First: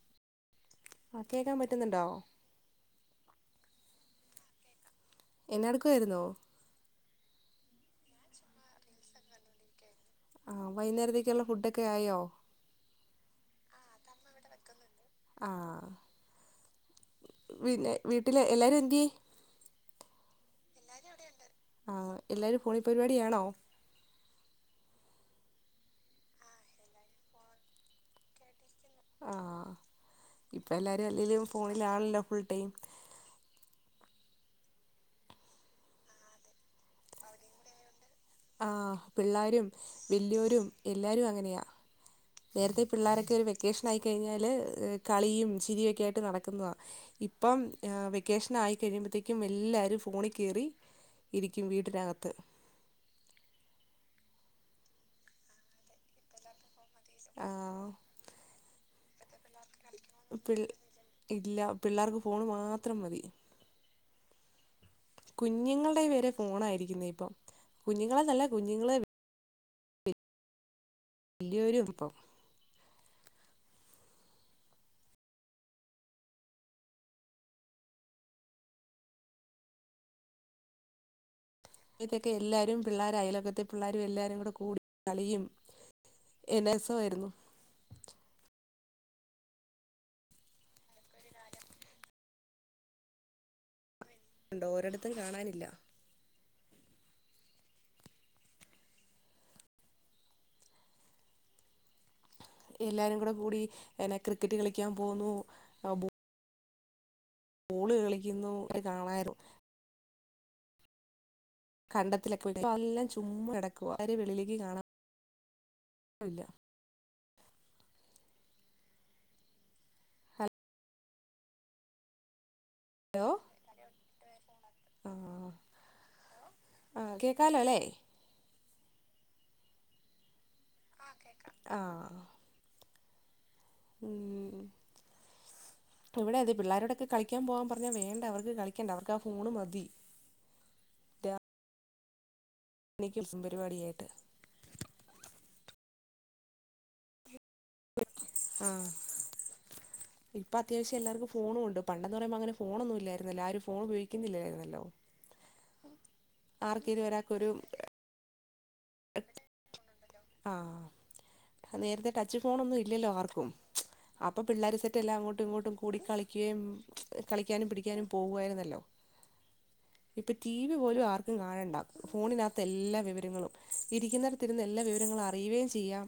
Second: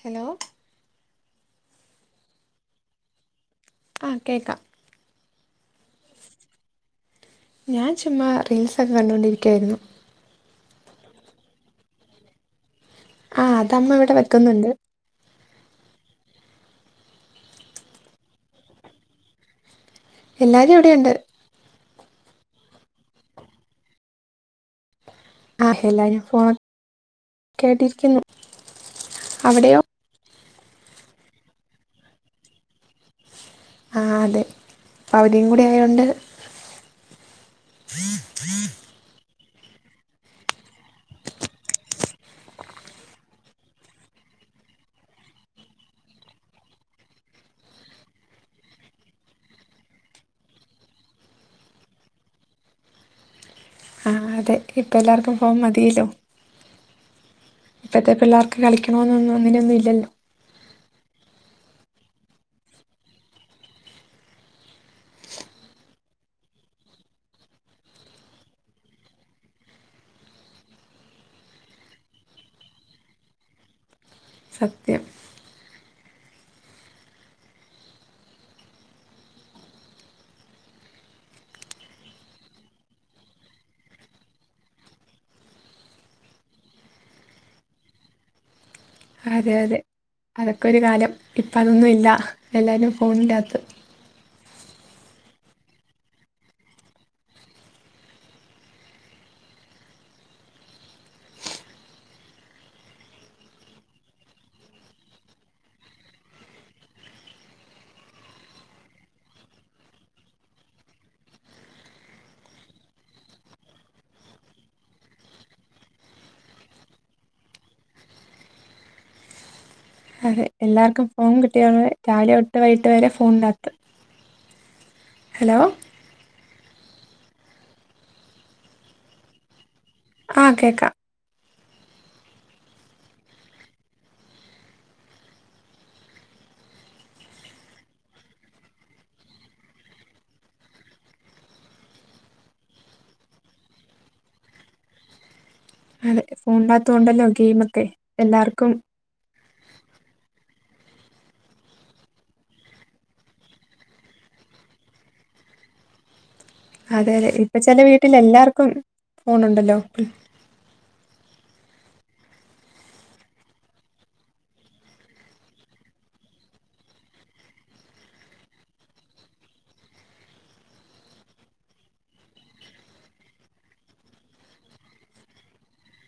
Hello ആ കേക്കാൻ പറ്റുന്നുണ്ടോ ആ കേൾക്കാം എന്നടക്കമായിരുന്നോ ഞാൻ ചുമ്മാ റീൽസൊക്കെ കണ്ടുകൊണ്ടിരിക്കുകയായിരുന്നു ആ വൈകുന്നേരത്തേക്കുള്ള ഫുഡൊക്കെ ആയോ ആഹ അതമ്മ ഇവിടെ വെക്കുന്നുണ്ട് ആഹ പിന്നെ വീട്ടില് എല്ലാരുന്ത്യ ഏ എല്ലാവരും ആഹ ഇവിടെയുണ്ട് എല്ലാരും ഇവിടിണ്ട് എല്ലാരും ഹോണി പരിപാടിയാണോ ആഹ് ഹെല്ലാരു ഫോൺ കേട്ടിരിക്കുന്നു ആ അവിടെയോ ഇപ്പം എല്ലാവരും അല്ലെങ്കലും ഫോണിലാണല്ലോ ഫുൾ ടൈം ആ അതെ അവധീം കൂടി ആയോണ്ട് അവധിം കൂടാ ഉം [unintelligible] ആ പിള്ളോരും വലിയരും എല്ലാരും അങ്ങനെയാ നേരത്തെ പിള്ളോരൊക്കെ ഒരു വെക്കേഷൻ ആയി കഴിഞ്ഞാല് കളിയും ചിരിയയും ഒക്കെ ആയിട്ട് നടക്കുന്നത ഇപ്പം വെക്കേഷൻ ആയി കഴിയുമ്പോത്തേക്കും എല്ലാരും ഫോണിൽ കയറി ഇരിക്കും വീട്ടിനകത്ത് ആ അതെ ഇപ്പ എല്ലാവർക്കും ഫോം മതിയല്ലോ ഫോൺ ഇപ്പത്തെ പിള്ളേർക്ക് കളിക്കണമെന്നൊന്നും അനെയൊന്നും ഇല്ലോ പി ഇല്ല പിള്ളേർക്ക് ഫോണ് മാത്രം മതി കുഞ്ഞുങ്ങളുടെ പേരെ ഫോണായിരിക്കുന്ന ഇപ്പൊ കുഞ്ഞുങ്ങളെ നല്ല കുഞ്ഞുങ്ങളെ വലിയൊരു ഇപ്പം സത്യം അത്തൊക്കെ എല്ലാരും പിള്ളാരും അലൊകത്തെ പിള്ളേരും എല്ലാരും കൂടെ കൂടി കളിയും എന്തെ സായിരുന്നു അതെ അതെ അതൊക്കെ ഒരു കാലം ഇപ്പം അതൊന്നുമല്ല എല്ലാവരും ഫോണി്കത്ത് ണ്ടോ ഓരിടത്തും കാണാനില്ല എല്ലാരും കൂടെ കൂടി എന്ന ക്രിക്കറ്റ് കളിക്കാൻ പോകുന്നു ബോള് കളിക്കുന്നു ഒ കാണാരുന്നു കണ്ടത്തിലൊക്കെ പോ എല്ലാം ചുമ്മ കടക്കുവ അവരെ വെളിയിലേക്ക് കാണാൻല്ല എല്ലാർക്കും ഫോൺ കിട്ടിയ രാവെ ഒട്ട് വൈകിട്ട് വരെ ഹലോ ഫോൺ നാത്ത് ആ ആ കേക്കാലോ അല്ലേ ആഹ കേക്കാം ആഹ ഉം ഇവിടെ അതെ പിള്ളോരരോടൊക്കെ കളിക്കാൻ പോകാൻ പറഞ്ഞാ വേണ്ട അവർക്ക് കളിക്കണ്ട അവർക്ക് ആ ഫോണ് മതി എനിക്കസും പരിപാടിയായിട്ട് അതെ ഫോൺ നാത്തുംണ്ടല്ലോ ഗെയിമ ഒക്കെ എല്ലാവർക്കും ഇപ്പൊ അത്യാവശ്യംല്ലാവർക്കും ഫോ ഉണ്ട് പണ്ടെന്ന് പറുമ്പൾ അങ്ങന ഫോൊന്നും ഇായിരുന്നില്ല ആ ഒരു ഫോ ഉപയോഗിക്കുന്നില്ലായിരുന്നല്ലോ ആർക്കേലും അതെ അതെ ഒരാൾക്കൊരു ഇപ്പൊ ചെല വീട്ടിൽ എല്ലാർക്കും ഫോണെണ്ടല്ലോ ആ നേരത്തെ ടച്ച് ഫോണൊന്നും ഇല്ലല്ലോ ആർക്കും അപ്പം പിള്ളേരെ സെറ്റ എല്ലാം അങ്ങോട്ടും ഇങ്ങോട്ടും കൂടി കളിക്കുകയും കളിക്കാനും പിടിക്കാനും പോകുയിരുന്നല്ലോ ഇപ്പൊ ടി വി പോലും ആർക്കും കാണണ്ട ഫോണിനകത്ത എല്ലാ വിവരങ്ങളും ഇരിക്കുന്നവടത്തിരുന്ന് എല്ലാ വിവരങ്ങളും അറിയുകയും ചെയ്യാം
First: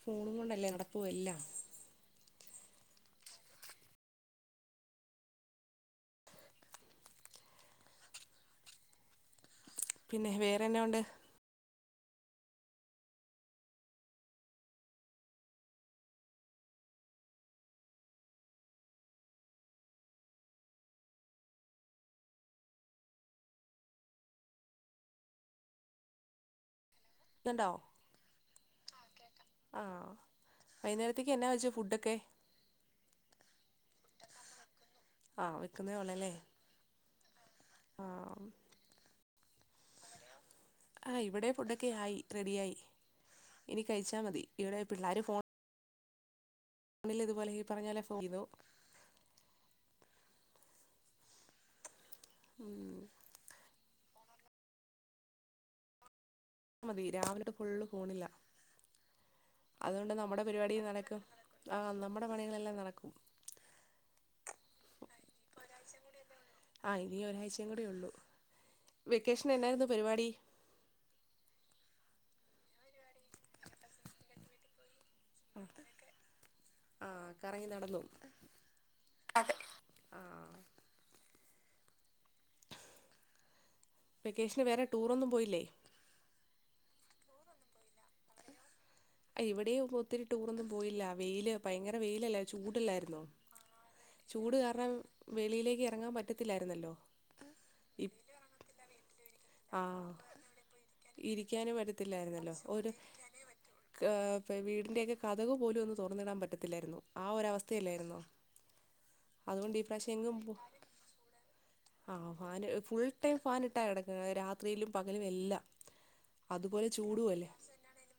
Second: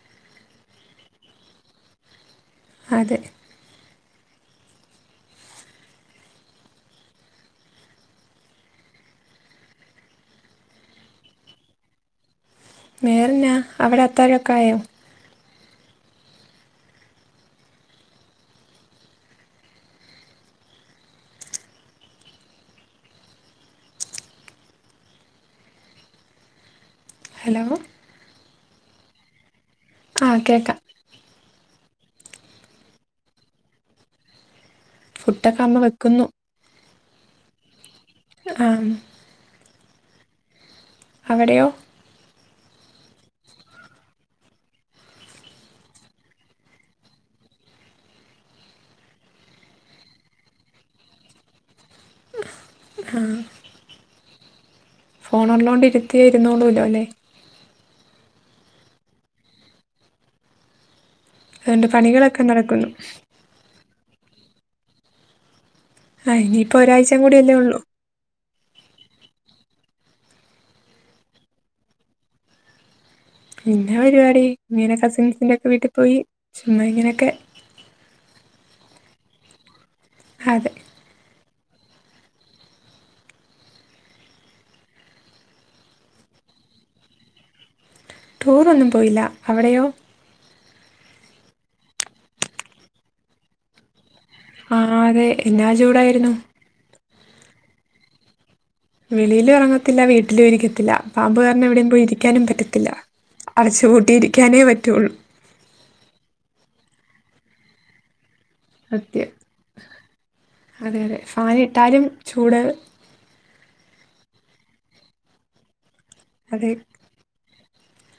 ഫൂണും കൊണ്ടല്ലേ നടപ്പ എല്ലാം അതെ പിന്നെ വേറെന്നെയ ഉണ്ട് വേറെന്നാ അവിടെ അത്താഴൊക്കെ ആയോ ഹലോ ണ്ടാവ അഹ് കേക്കാ ആഹ കേക്കാം വൈകുന്നേരത്തേക്ക് എന്നാ വെച്ചു ഫുഡൊക്കെ ആഹ ഫുഡൊക്കെ അമ്മ വിെക്കുന്നതേ വെക്കുന്നു ഉള്ളല്ലേ ആ ആ് ഇവിടെ അവിടെയോ ഫുഡൊക്കെ ആയി റെഡിയ ആയി എനി കഴിച്ചാൽ മതി ഇടെ പിള്ളേർ ഇന്നലെ ഇതുപോലെ ഈ പറഞ്ഞ പോലെ ഫോൺ ചെയ്തു മ ഫോണൊള്ളോണ്ടരിക്ക ക്കെ ഇരുന്നോളും മതി രാവിലെതൊട്ട് ഫുള്ള് ഫോണില്ല അതുകൊണ്ട് നമ്മുടെ പരിപാടി നടക്കും ആ അതുകൊണ്ട് നമ്മുടെ പണികളൊക്കെ പണികളെല്ലാം നടക്കുന്നു നടക്കും [inaudible] ആ ഇനിയിപ്പോ ആ ഒരാഴച ഇനി കൂടിയല്ലേ ഒരാഴ്ചയും ഉള്ളൂ കൂടി വെക്കേഷൻ എന്നായിരുന്നു പരിപാടി എന്നെ പരിപാടി ഇങ്ങനെ കസിൻസിന്റെക്കെ വീട്ടിൽ പോയി ചുമ്മാ ആ ഇങ്ങനെയൊക്കെ കറങ്ങി നടന്നു അതെ ആ അതെ വെക്കേഷന് വേറെ ടൂറൊന്നും പോയില്ലേ ടൂർ ഒന്നും പോയില്ല ഇവിടെ അവിടെയോ ഒത്തിരി ടൂറൊന്നും പോയില്ല വെയില് ഭയങ്കര വെയിലല്ല ചൂടല്ലായിരുന്നോ ചൂട് ആ കാരണം അതെ എന്നാ വെളിയിലേക്ക് ഇറങ്ങാൻ ചൂടായിരുന്നു പറ്റത്തില്ലായിരുന്നല്ലോ ഇ വെളിയിലും ഇറങ്ങത്തില്ല വീട്ടിലും ഇരിക്കത്തില്ല പാമ്പ് കാരണം ഇരിക്കാനും എവിടെ പോയി ഇരിക്കാനും പറ്റത്തില്ലായിരുന്നല്ലോ ഒരു പറ്റത്തില്ല അടച്ചുപൂട്ടിയിരിക്കാനേ പറ്റുള്ളൂ കഥക പോലും ഒന്ന് തുറന്നിടാൻ പറ്റത്തില്ലായിരുന്നു ആ ഒരവസ്ഥയല്ലായിരുന്നോ സത്യം അതുകൊണ്ട് ഈ പ്രാവശ്യം എങ്ങും അതെ അതെ ഫാൻ ഇട്ടാലും ആ ചൂട് ഫുൾ ടൈം ഫാൻ ഇട്ടാ കിടക്കണെ രാത്രിയിലും പകലും എല്ലാം അതെ അതുപോലെ ചൂടു അല്ലേ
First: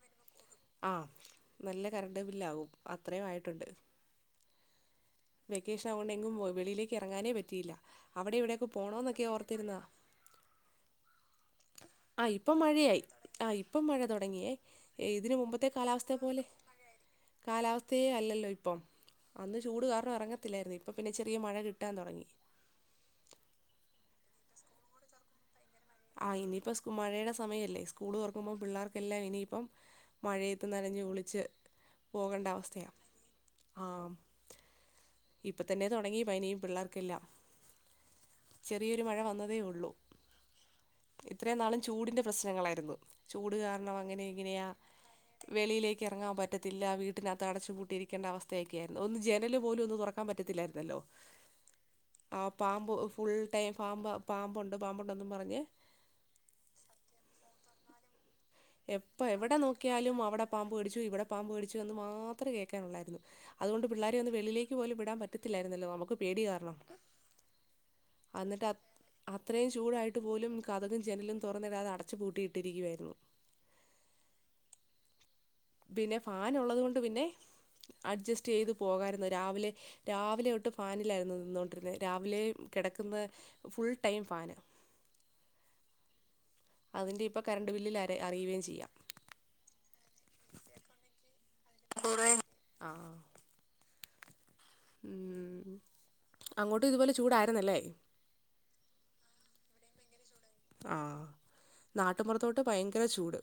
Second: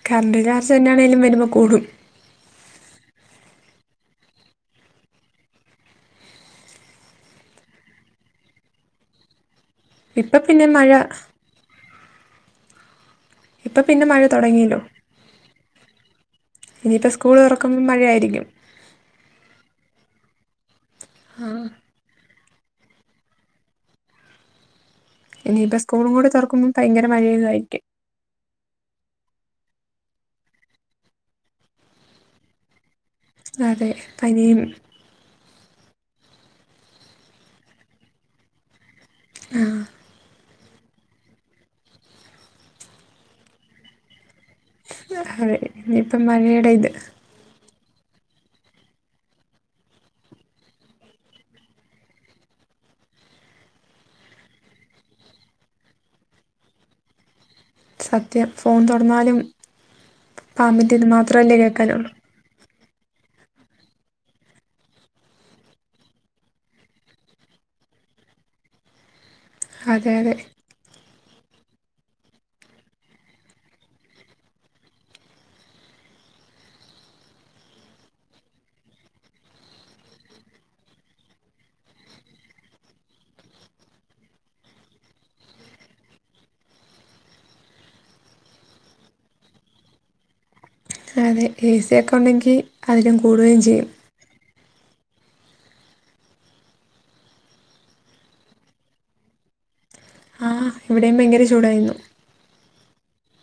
കറണ്ട് ചാർജ് ആഹ തന്നെയാണേലും വരുമ്പോൾ കൂടും നല്ല കര ബില്ല ആകും അത്രയും ആയിട്ടുണ്ട് വെക്കേഷൻ ആവുകൊണ്ടെങ്കും വെളിയിലേക്ക് ഇറങ്ങാനേ പറ്റിയില്ല അവിടെ ഇവിടെയൊക്കെ പോണോന്നൊക്കെയ ഓർത്തിരുന്നാ ഇപ്പൊ പിന്നെ മഴ ആ ഇപ്പൊ മഴയായി ആ ഇപ്പം മഴ തുടങ്ങിയേ ഇതിന് മുമ്പത്തെ കാലാവസ്ഥ പോലെ ഇനിയിപ്പോൾ സ്കൂൾ തുറക്കുമ്പോൾ കാലാവസ്ഥയേ മഴയായിരിക്കും അല്ലല്ലോ ഇപ്പം അന്ന് ചൂട് കാരണം ഇറങ്ങത്തില്ലായിരുന്നു ഇപ്പൾ പിന്നെ ചെറിയ മഴ കിട്ടാൻ തുടങ്ങി ഇനി ഇപ്പ സ്കൂളും കൂടി തുറക്കുമ്പോം ഭയങ്കര മഴയായിരിക്കും സ്കൂള് തുക്കുമ്പോം പിള്ളേർക്കെല്ലാം ഇനിയിപ്പം മഴയേത്ത് നനഞ്ഞ് കുളിച്ച് പോകേണ്ട അവസ്ഥയാണ് അതെ പനി ഇപ്പ തന്നെ തുടങ്ങി പനിയും പിള്ളേർക്കെല്ലാം ചെറിയൊരു മഴ വന്നതേ ഉള്ളൂ ഇത്രയും നാളും ചൂടിന്റെ പ്രശ്നങ്ങളായിരുന്നു ചൂട് കാരണം അങ്ങനെ ഇങ്ങനെയാ അതെ വെളിയിലേക്ക് ഇനിയിപ്പം ഇറങ്ങാൻ മഴയുടെ പറ്റത്തില്ല ഇത് വീട്ട വീട്ടിനകത്ത് അടച്ചുപൂട്ടിയിരിക്കേണ്ട അവസ്ഥയൊക്കെ ആയിരുന്നു ഒന്ന് ജനല് പോലും ഒന്ന് തുറക്കാൻ പറ്റത്തില്ലായിരുന്നല്ലോ ആ പാമ്പ് ഫുൾ ടൈം പാമ്പ് പാമ്പുണ്ട് പാമ്പുണ്ടൊന്നും പറഞ്ഞ് സത്യം ഫോ എപ്പ എവിടെ നോക്കിയാലും അവിടെ പാമ്പ് പാമ്പിൻ്റെ കടിച്ചു ഇത് ഇവിടെ പാമ്പ് മാത്രമല്ലേ കടിച്ചു എന്ന് കേൾക്കാനുള്ളൂ മാത്രമേ കേൾക്കാനുള്ളായിരുന്നു അതുകൊണ്ട് പിള്ളാരെ ഒന്ന് വെളിയിലേക്ക് പോലും വിടാൻ പറ്റത്തില്ലായിരുന്നല്ലോ നമക്ക് പേടി കാരണം അന്നിട്ട് അത്രയും അതെ ചൂടായിട്ട് അതെ പോലും കഥകും ജനലും തുറന്നിടതെ അടച്ചുപൂട്ടിയിട്ടിരിക്കുകയായിരുന്നു പിന്നെ ഫൻ ഉള്ളത്കൊണ്ട് പിന്നെ അഡ്ജസ്റ്റ് ചെയ്ത് പോകാമായിരുന്നു രാവിലെ രാവിലെ തൊട്ട് ഫാനിലായിരുന്നു നിന്നോണ്ടിരുന്ന രാവിലെ കിടക്കുന്ന ഫുൾ ടൈം ഫാന് അതിന്റെ ഇപ്പൊ കറണ്ട് ബില്ലില് അറി അറിയുകേയ ചെയ്യാം അതെ എ സിയ ഒക്കെ ഉണ്ടെങ്കിൽ ആ അതിലും കൂടുകയും ചെയ്യും ഉം അങ്ങോട്ട് ഇതുപോലെ ചൂടായിുന്നല്ലേ ആ ഇവിടെയും ആഹ ഭയങ്കര ചൂടായിരുന്നു നാട്ടപുറത്തോട്ട് ഭയങ്കര ചൂട്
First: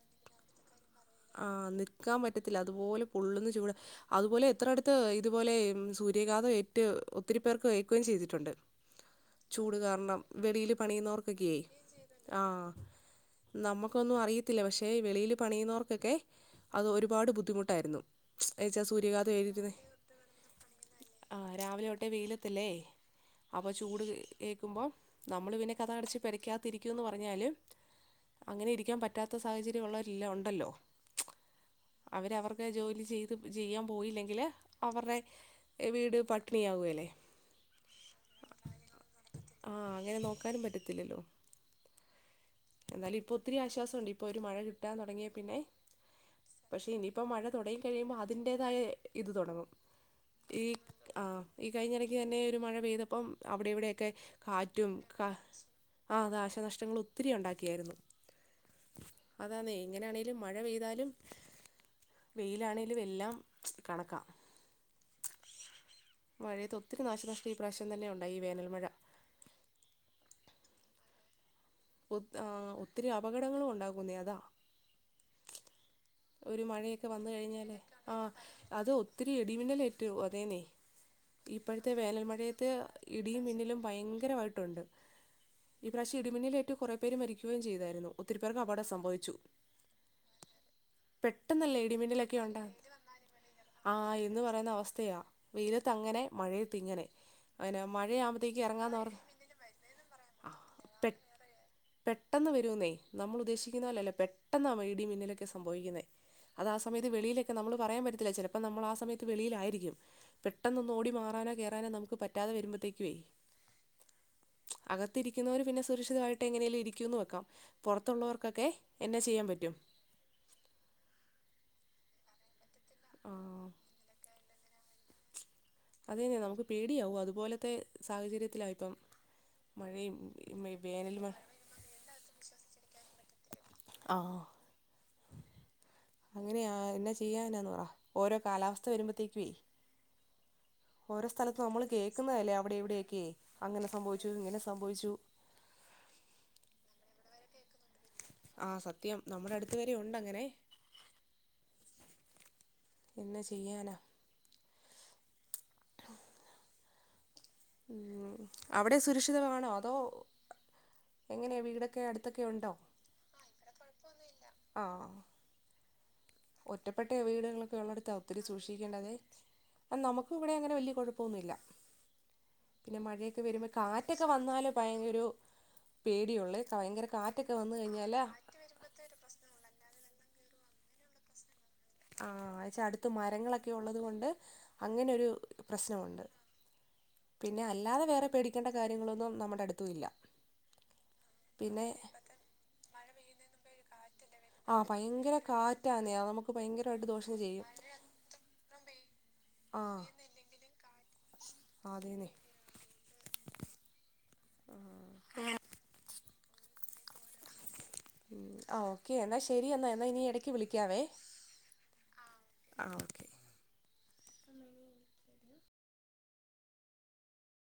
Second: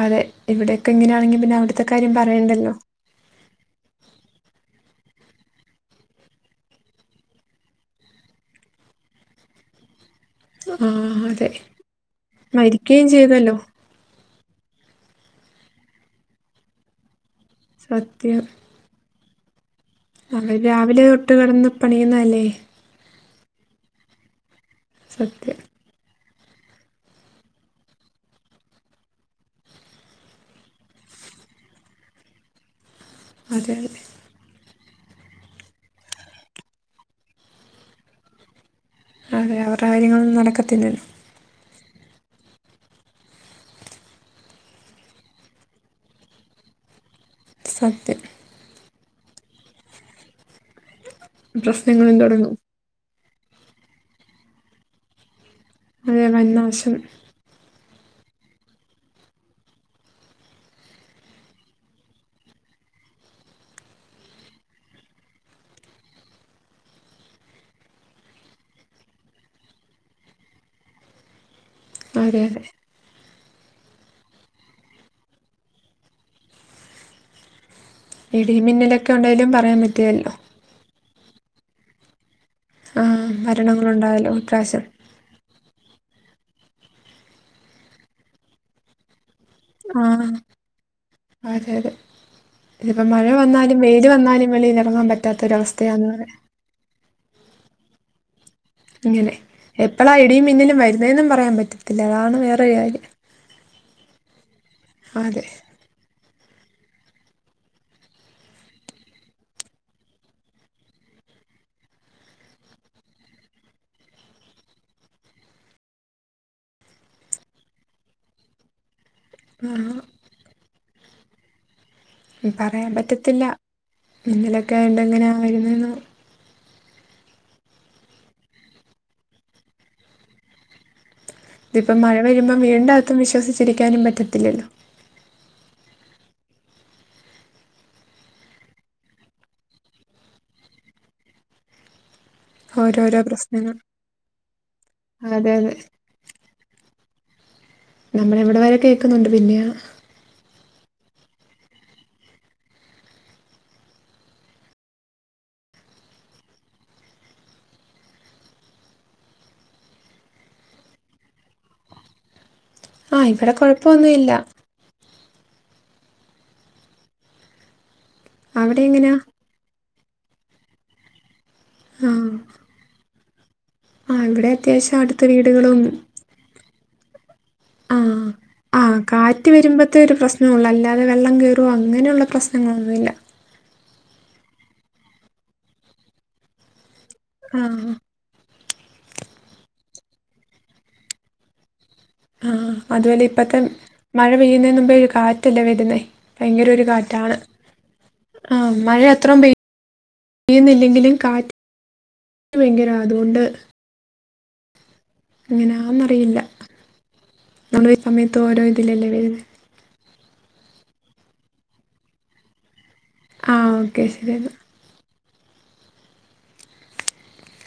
അതെ ഇവിടെൊക്കെ എങ്ങനെയാണെങ്കിൽ പിന്നെ അവിടുത്തെ കാര്യം പറയണ്ടല്ലോ ഉള്ളുന്ന് ചൂടെ അതുപോലെ എത്ര അടുത്ത് ഇതുപോലെ സൂര്യഘാതം ഏറ്റ ഒത്തിരി പേർക്ക് കയക്കുകയും ചെയ്തിട്ടുണ്ട് ചൂട് കാരണം വെളിൽ ആ അതെ പണിയുന്നവർക്കൊക്കെ ആഹ മരിക്കുകയും ചെയ്തല്ലോ നമ്മക്ക് ന്നും അറിയതില്ല പക്ഷേ വെളിയിൽ പണുന്നവർക്കൊക്കെ അത് ഒരുപാട് ബുദ്ധിമുട്ടായിരുന്നു സത്യം ചാ സൂര്യാതഏൽക്കുന്നെ ന രാവിലെ തോട്ട് കിടന്ന് പണിയുന്നതല്ലെ അപ്പൾ ചൂട് കേഏക്കുമ്പോൾ സത്യം നമ്മള് പിന്നെ കഥക് അടച്ച് പേരക്കാത്തിരിക്കുംന്ന് പറഞ്ഞാല് അങ്ങനെ ഇരിക്കാൻ പറ്റാത്ത സാഹചര്യം ഉള്ളവരില്ല ഉണ്ടല്ലോ അവരവർക്ക് ജോലി ചെയ്ത് അതെ ചെയ്യാൻ അതെ പോയില്ലെങ്കില് അവരുടെ വീട് പട്ടിണിയകുയല്ലേ അതെ ആഹ അവരുടെ അങ്ങനെ കാര്യങ്ങളൊന്നും നോക്കാനും നടക്കത്തില്ലല്ലോ പറ്റത്തില്ലല്ലോ എന്നാലും ഇപ്പോൾ ഒത്തിരി ആശ്വാസംുണ്ട് ഇപ്പോൾ ഒരു മഴ കിട്ടാൻ തുടങ്ങിയ പിന്നെ പക്ഷെ ഇനിയിപ്പോ മഴ തുടങ്ങി കഴിയുമ്പോ സത്യം അതിന്റേതായ ഇത് തുടങ്ങും ഈ ആ ഈ കഴിഞ്ഞടയ്ക്ക് പ്രശ്നങ്ങളും തന്നെ തുടങ്ങും ഒരു മഴ പെയ്തപ്പം അവിടെ എവിടെൊക്കെ കാറ്റും കാ ആ അതെ വൻ നാശം നാശനഷ്ടങ്ങൾ ഒത്തിരി ഉണ്ടായി ക്കെയിരുന്നുഅതന്നെ എങ്ങനനങ്കില് മഴ പെയ്താലും വെയിലാണെങ്കിലും എല്ലാം കണക്കാം മഴയത്ത് ഒത്തിരി നാശനഷ്ടം ഈ പ്രാവശ്യം തന്നെയുണ്ടായി ഈ വേനൽമഴ ഒ അതെ അതെ ഒത്തിരി അപകടങ്ങളും ഉണ്ടാകുന്നേ അതാ ഒരു മഴയൊക്കെ വന്ന് കഴിഞ്ഞാലേ? ആഹ് അത് ഇടിമിന്നലൊക്കെ ഒത്തിരി ഉണ്ടായാലും പറയാൻ ഇടിമിന്നലേറ്റു പറ്റുകയല്ലോ അതേന്നെ ഇപ്പഴത്തെ വേനൽമഴെ ത്തെ ആ ഇടിയും മിന്നലും മരണങ്ങളുണ്ടായല്ലോ ഭയങ്കരവായിട്ടൊണ്ട്. ഇപ്രാവശ്യം ഈ പ്രാശം ഇടിമിന്നിയിലേറ്റ് കൊറേ പേര് മരിക്കേം ചെയ്താരുന്നു ഒത്തിരി പേർക്ക് അപകടം സംഭവിച്ചു. ആഹ് അതെ പെട്ടെന്നല്ലേ അതെ ഇടിമിന്നലൊക്കെ ഉണ്ടാ ഇതിപ്പോ മഴവന്നാലും വെയില്വന്നാലും വെളില് എറങ്ങാൻ പറ്റാത്ത വെയിലത്തങ്ങനെ. മഴയത്തിങ്ങനെ. അയന്നാ മഴയാ ഇങ്ങനെ എപ്പളാ ഇടിയും മിന്നലും പെട്ടെന്ന് വര്ന്നെന്നും പറയാൻ പറ്റത്തില്ല അതാണ് പെട്ടെന്ന് വരുമെന്നേ വേറൊരുകാര്യം. നമ്മൾ ഉദ്ദേശിക്ക്‌ന്നപോല്ലല്ലേ പെട്ടെന്നാ ഇടി അതെ മിന്നിലൊക്കെ സംഭവിക്ക്‌ന്നെ. അതാ സമയത്ത് വെളിയിലൊക്കെ നമ്മള് പറയാൻ പറ്റത്തില്ല ചെലപ്പോ നമ്മളാ സയത്ത് വെളിലാരിക്കും. പെട്ടെന്നൊന്ന് ഓടി മാറാനോ കേറാനോ നമുക്ക് പറ്റാതെ വരുമ്പഴത്തേക്കുവേ അകത്തിരിക്കുന്നവര് പിന്നെ സുരക്ഷിതായിട്ട് എങ്ങനെലും ഇരിക്കൂന്ന് വെക്കാം. പൊറത്തൊള്ളൊർക്കൊക്കെ എന്നെ ചെയ്യാ ആഹ് പറയാൻ ആ, പറ്റത്തില്ല ഇന്നലൊക്കെ എണ്ടെങ്ങനെയാ വര്ന്നെന്ന്. അത് തന്നെയാ നമ്ക്ക് പേടിയാവും അതുപോലത്തെ സാഹചര്യത്തിലായിപ്പം. മഴയും ഇ മേ വേനൽമ ഇതിപ്പം മഴ വര്മ്പം വീട്ന്റാത്തും വിശ്വസിച്ചിരിക്കാനും ആ പറ്റത്തില്ലല്ലോ? അങ്ങനെയാ എന്നാ ചെയ്യാനാന്ന് പറ ഓരോ കാലാവസ്ഥ വര്മ്പത്തേക്കുവേ? ഓരോ സ്ഥലത്തും നമ്മള് കേൾക്കുന്നല്ലേ വ്ടെ ഓരോരോ ഇവ്ടെക്കെയെ പ്രശ്നങ്ങൾ അങ്ങനെ സംഭവിച്ചു. ഇങ്ങനെ സംഭവിച്ചു. അതെ അതെ നമ്മുടെ ഇവിടെ വരെ ആഹ് സത്യം കേൾക്കുന്നുണ്ട് നമ്മടെ പിന്നെ അട്ത്ത് വരെ യോ ണ്ട് അങ്ങനെ എന്നാ ചെയ്യാനാ? ഉം അവ്ടെ സുരക്ഷിതാണോ അതോ? എങ്ങനെയ വീടൊക്കെ അട്ത്തൊക്കെണ്ടോ ആഹ് ആ ഇവിടെ ഇവ്ടെ കുഴപ്പമൊന്നുമില്ല കൊഴപ്പൊന്നുല്ല ആഹ് ഒറ്റപ്പെട്ട വീട്കളൊക്കെഒള്ളടത്താ ഒത്തിരി അവിടെ സൂക്ഷിക്കേണ്ടതെ. എങ്ങനെയാ നമുക്കും ഇവ്ടെ അങ്ങനെ വല്ല്യ കൊഴപ്പൊന്നുല്ല ആം പിന്നെ മഴയൊക്കെവര്മ്പൊ കാറ്റൊക്കെ വന്നാല് ഭയ അത്യാവശ്യം ഒരു അടുത്ത വീടുകളും പേ ടിയൊള്ള് ഭയങ്കര കാറ്റൊക്കെ വന്ന് ആഹ് കഴിഞ്ഞാല് ആഹ് കാറ്റ് വരുമ്പത്തേ ഒര് പ്രശ്നൊള്ള് അല്ലാതെ വെള്ളംകേറുവോ? അങ്ങനെള്ള പ്രശ്നങ്ങളൊന്നുല്ല. ക്കെള്ളത് കൊണ്ട് അങ്ങനൊര് പ്രശ്നംഒണ്ട്. പിന്നെ ആഹ് അല്ലാതെ വേറെ പേടിക്കേണ്ട കാര്യങ്ങളൊന്നും നമ്മുടെ അടുത്തുംഇല്ല പിന്നെ ആഹ് അതുപോലെ ഇപ്പത്തെ മഴ പെയ്യുന്നേന് ആഹ് മുമ്പെ ഒര് ഭയങ്കര കാറ്റല്ലേ വര്ന്നേ കാറ്റാന്നേ അത് നമുക്ക് ഭയങ്കരഒര് ഭയങ്കരമായിട്ട് ദോഷം കാറ്റാണ്. ചെയ്യും ആഹ് മഴ അത്രോം പെ യ്യുന്നില്ലെങ്കില്. അതെന്നെ. റ്റ് ഭയങ്കരവാ അത്കൊണ്ട് ആഹ് എങ്ങനാന്നറിയില്ല ഓരോ സമയത്തും ഓരോ ഇതിലല്ലേ വര്ന്നെ. ശെരി എന്നാ എന്നാ ഇനി എടക്ക് വിളിക്കാവേ. ആഹ് ആഹ് ഓക്കെ ആഹ് ഓക്കെ ശെരി എന്നാ.